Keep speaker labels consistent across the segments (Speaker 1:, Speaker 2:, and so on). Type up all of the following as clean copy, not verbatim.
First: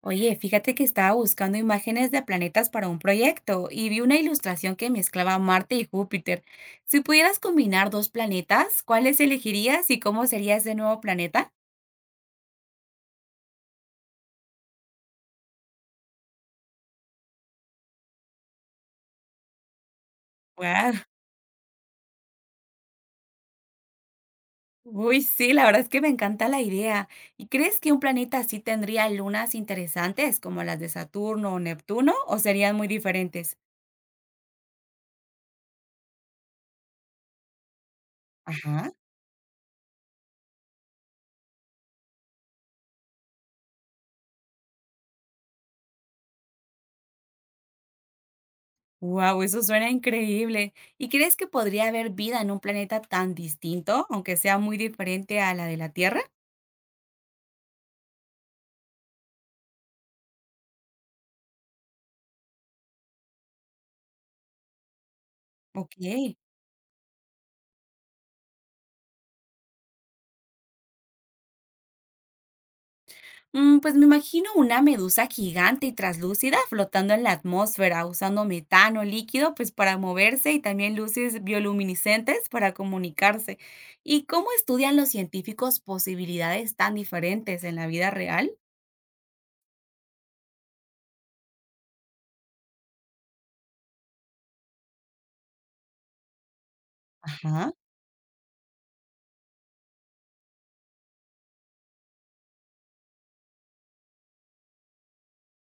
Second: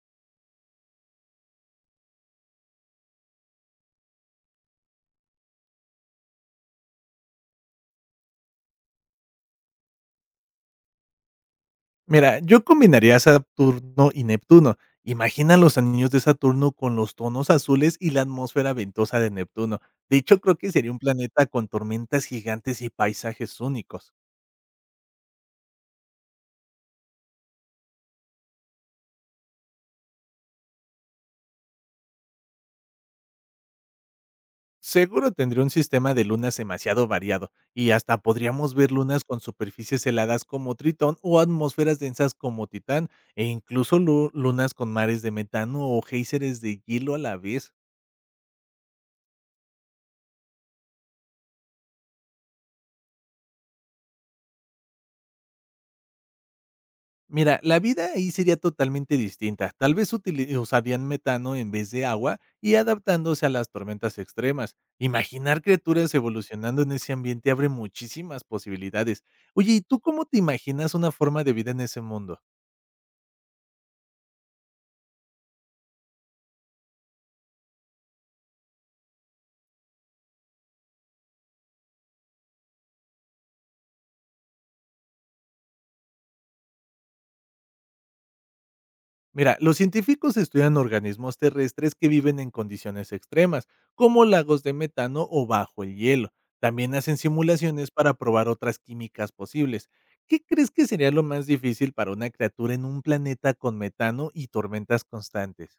Speaker 1: Oye, fíjate que estaba buscando imágenes de planetas para un proyecto y vi una ilustración que mezclaba Marte y Júpiter. Si pudieras combinar dos planetas, ¿cuáles elegirías y cómo sería ese nuevo planeta?
Speaker 2: Mira, yo combinaría Saturno y Neptuno. Imagina los anillos de Saturno con los tonos azules y la atmósfera ventosa de Neptuno. De hecho, creo que sería
Speaker 1: Wow.
Speaker 2: un planeta con tormentas gigantes y paisajes únicos.
Speaker 1: Uy, sí, la verdad es que me encanta la idea. ¿Y crees que un planeta así tendría lunas interesantes como las de Saturno o Neptuno o serían muy diferentes?
Speaker 2: Seguro tendría un sistema de lunas demasiado variado, y hasta podríamos ver
Speaker 1: Ajá.
Speaker 2: lunas con superficies heladas como Tritón o atmósferas densas como Titán, e incluso lunas con mares de metano o géiseres de hielo a la vez.
Speaker 1: Wow, eso suena increíble. ¿Y crees que podría haber vida en un planeta tan distinto, aunque sea muy diferente a la de la Tierra?
Speaker 2: Mira, la vida ahí sería totalmente distinta. Tal vez usarían metano en vez de agua y adaptándose a las tormentas extremas. Imaginar criaturas
Speaker 1: Okey.
Speaker 2: evolucionando en ese ambiente abre muchísimas posibilidades. Oye, ¿y tú cómo te imaginas una forma de vida en ese mundo?
Speaker 1: Mm, pues me imagino una medusa gigante y traslúcida flotando en la atmósfera, usando metano líquido, pues, para moverse y también luces bioluminiscentes para comunicarse. ¿Y cómo estudian los científicos posibilidades tan diferentes en la vida real?
Speaker 2: Mira, los científicos estudian organismos terrestres que viven en condiciones extremas, como lagos de metano o bajo el hielo. También hacen
Speaker 1: Ajá.
Speaker 2: simulaciones para probar otras químicas posibles. ¿Qué crees que sería lo más difícil para una criatura en un planeta con metano y tormentas constantes?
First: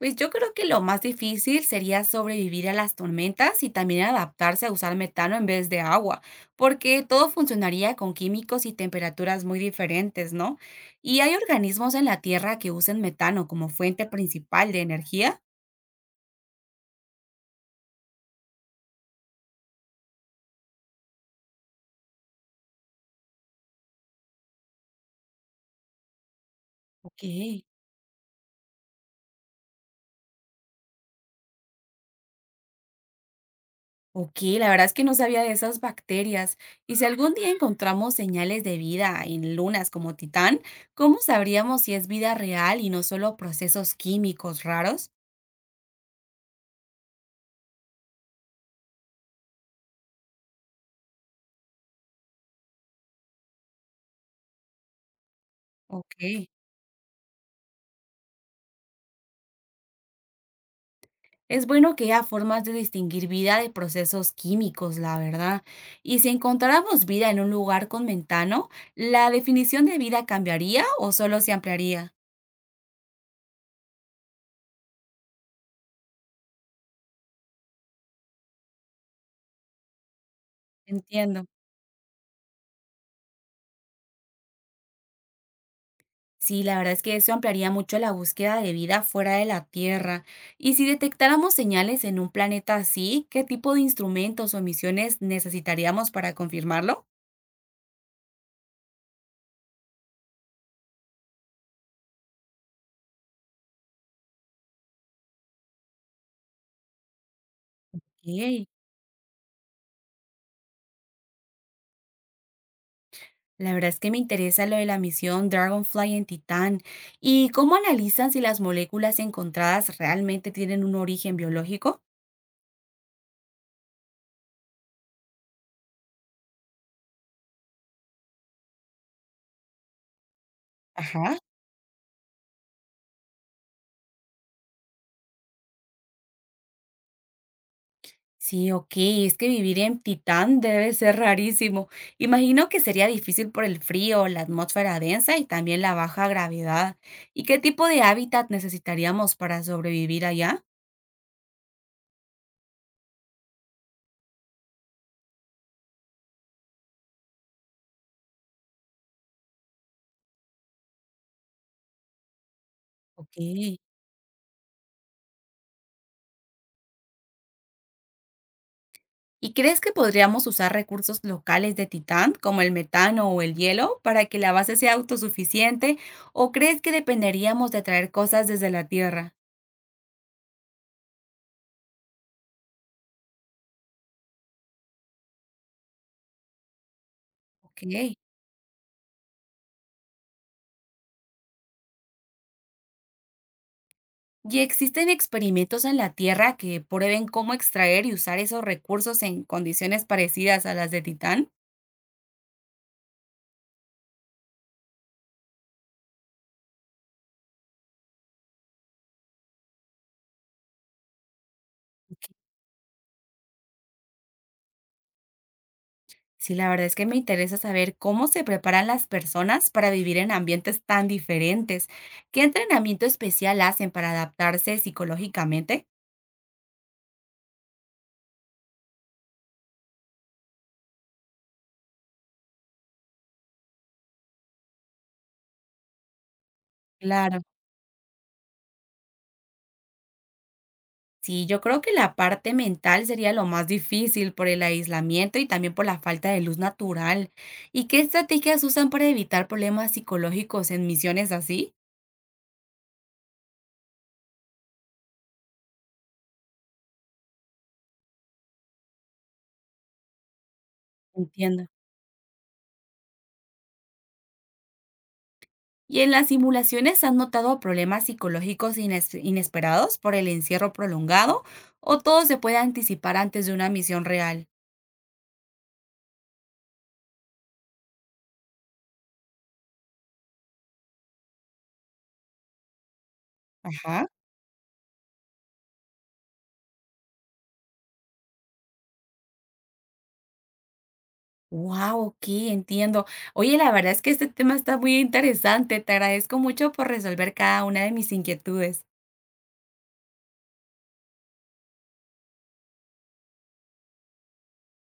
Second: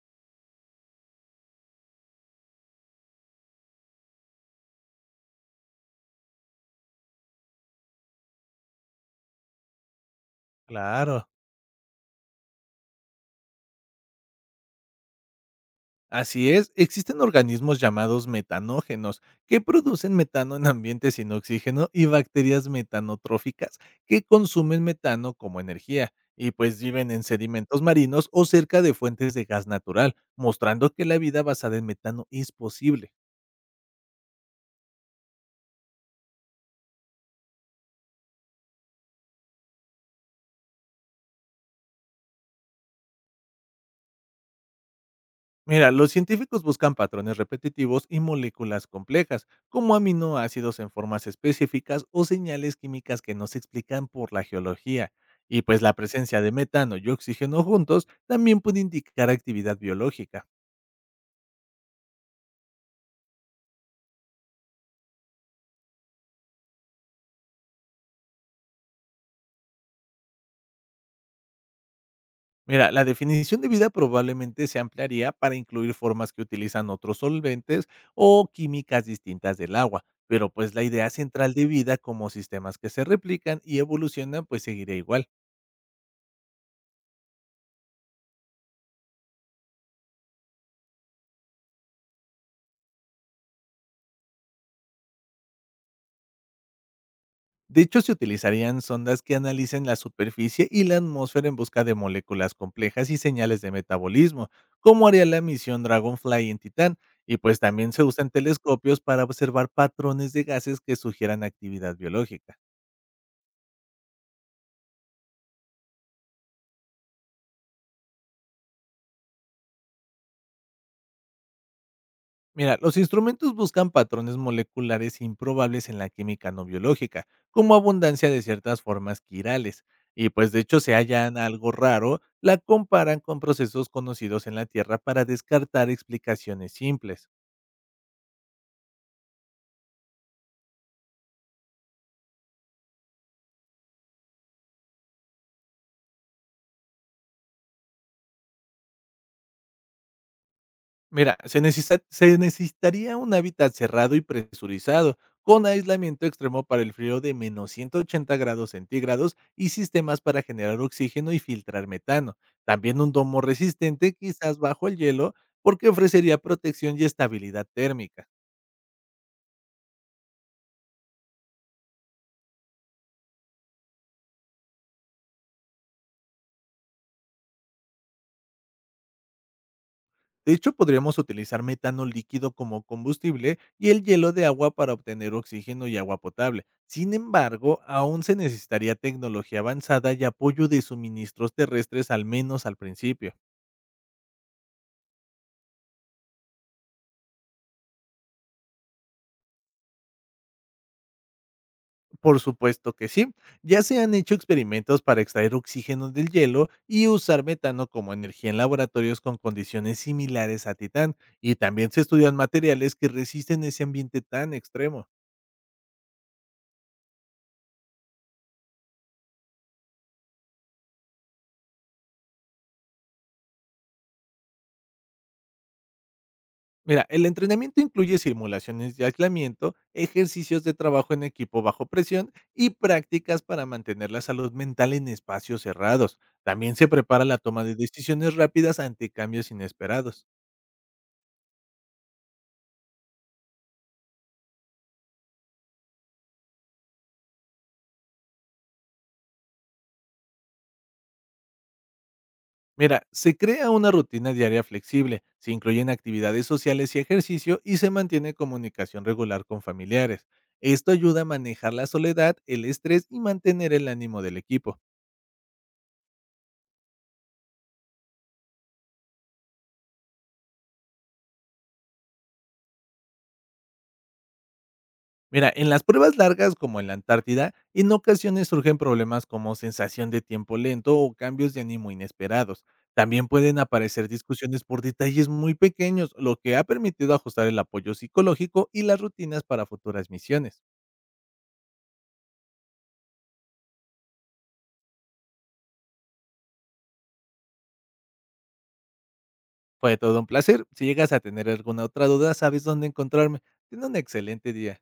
Speaker 1: Pues yo creo que lo más difícil sería sobrevivir a las tormentas y también adaptarse a usar metano en vez de agua, porque todo funcionaría con químicos y temperaturas muy diferentes, ¿no? ¿Y
Speaker 2: Claro.
Speaker 1: hay organismos en la Tierra que usen metano como fuente principal de energía?
Speaker 2: Así es, existen organismos llamados metanógenos que producen metano en ambientes sin oxígeno y bacterias metanotróficas que consumen metano como energía y pues viven
Speaker 1: Ok.
Speaker 2: en sedimentos marinos o cerca de fuentes de gas natural, mostrando que la vida basada en metano es posible.
Speaker 1: Ok, la verdad es que no sabía de esas bacterias. Y si algún día encontramos señales de vida en lunas como Titán, ¿cómo sabríamos si es vida real y no solo procesos químicos raros?
Speaker 2: Mira, los científicos buscan patrones repetitivos y moléculas complejas, como aminoácidos en formas específicas o señales químicas que no se explican por la geología. Y pues la presencia
Speaker 1: Ok.
Speaker 2: de metano y oxígeno juntos también puede indicar actividad biológica.
Speaker 1: Es bueno que haya formas de distinguir vida de procesos químicos, la verdad. Y si encontráramos vida en un lugar con metano, ¿la definición de vida cambiaría o solo se ampliaría?
Speaker 2: Mira, la definición de vida probablemente se ampliaría para incluir formas que utilizan otros solventes o químicas distintas del agua, pero pues la idea
Speaker 1: Entiendo.
Speaker 2: central de vida como sistemas que se replican y evolucionan pues seguiría igual.
Speaker 1: Sí, la verdad es que eso ampliaría mucho la búsqueda de vida fuera de la Tierra. Y si detectáramos señales en un planeta así, ¿qué tipo de instrumentos o misiones necesitaríamos para confirmarlo?
Speaker 2: De hecho, se utilizarían sondas que analicen la superficie y la atmósfera en busca de moléculas complejas y señales de metabolismo, como haría la misión Dragonfly en Titán, y pues también se usan
Speaker 1: Ok.
Speaker 2: telescopios para observar patrones de gases que sugieran actividad biológica.
Speaker 1: La verdad es que me interesa lo de la misión Dragonfly en Titán y cómo analizan si las moléculas encontradas realmente tienen un origen biológico.
Speaker 2: Mira, los instrumentos buscan patrones moleculares improbables en la química no biológica, como abundancia de ciertas formas quirales. Y pues de hecho se hallan
Speaker 1: Ajá.
Speaker 2: algo raro, la comparan con procesos conocidos en la Tierra para descartar explicaciones simples.
Speaker 1: Sí, ok, es que vivir en Titán debe ser rarísimo. Imagino que sería difícil por el frío, la atmósfera densa y también la baja gravedad. ¿Y qué tipo de hábitat necesitaríamos para sobrevivir allá?
Speaker 2: Mira, se necesitaría un hábitat cerrado y presurizado, con aislamiento extremo para el frío de menos 180 grados centígrados y sistemas para generar oxígeno y filtrar metano. También un
Speaker 1: Ok.
Speaker 2: domo resistente, quizás bajo el hielo, porque ofrecería protección y estabilidad térmica.
Speaker 1: ¿Y crees que podríamos usar recursos locales de Titán, como el metano o el hielo, para que la base sea autosuficiente? ¿O crees que dependeríamos de traer cosas desde la Tierra?
Speaker 2: De hecho, podríamos utilizar metano líquido como combustible y el hielo de agua para obtener oxígeno y agua potable. Sin embargo,
Speaker 1: Ok.
Speaker 2: aún se necesitaría tecnología avanzada y apoyo de suministros terrestres al menos al principio.
Speaker 1: ¿Y existen experimentos en la Tierra que prueben cómo extraer y usar esos recursos en condiciones parecidas a las de Titán?
Speaker 2: Por supuesto que sí. Ya se han hecho experimentos para extraer oxígeno del hielo y usar metano como energía en laboratorios con condiciones similares a Titán, y también se
Speaker 1: Ok.
Speaker 2: estudian materiales que resisten ese ambiente tan extremo.
Speaker 1: Sí, la verdad es que me interesa saber cómo se preparan las personas para vivir en ambientes tan diferentes. ¿Qué entrenamiento especial hacen para adaptarse psicológicamente?
Speaker 2: Mira, el entrenamiento incluye simulaciones de aislamiento, ejercicios de trabajo en equipo bajo presión y prácticas para mantener la salud mental en espacios cerrados. También se prepara la
Speaker 1: Claro.
Speaker 2: toma de decisiones rápidas ante cambios inesperados.
Speaker 1: Sí, yo creo que la parte mental sería lo más difícil por el aislamiento y también por la falta de luz natural. ¿Y qué estrategias usan para evitar problemas psicológicos en misiones así?
Speaker 2: Mira, se crea una rutina diaria flexible, se incluyen actividades sociales y ejercicio y se mantiene comunicación regular con familiares. Esto ayuda a
Speaker 1: Entiendo.
Speaker 2: manejar la soledad, el estrés y mantener el ánimo del equipo.
Speaker 1: ¿Y en las simulaciones han notado problemas psicológicos inesperados por el encierro prolongado o todo se puede anticipar antes de una misión real?
Speaker 2: Mira, en las pruebas largas como en la Antártida, en ocasiones surgen problemas como sensación de tiempo lento o cambios de ánimo inesperados. También pueden aparecer
Speaker 1: Ajá.
Speaker 2: discusiones por detalles muy pequeños, lo que ha permitido ajustar el apoyo psicológico y las rutinas para futuras misiones.
Speaker 1: Wow, ok, entiendo. Oye, la verdad es que este tema está muy interesante. Te agradezco mucho por resolver cada una de mis inquietudes.
Speaker 2: Fue todo un placer. Si llegas a tener alguna otra duda, sabes dónde encontrarme. Ten un excelente día.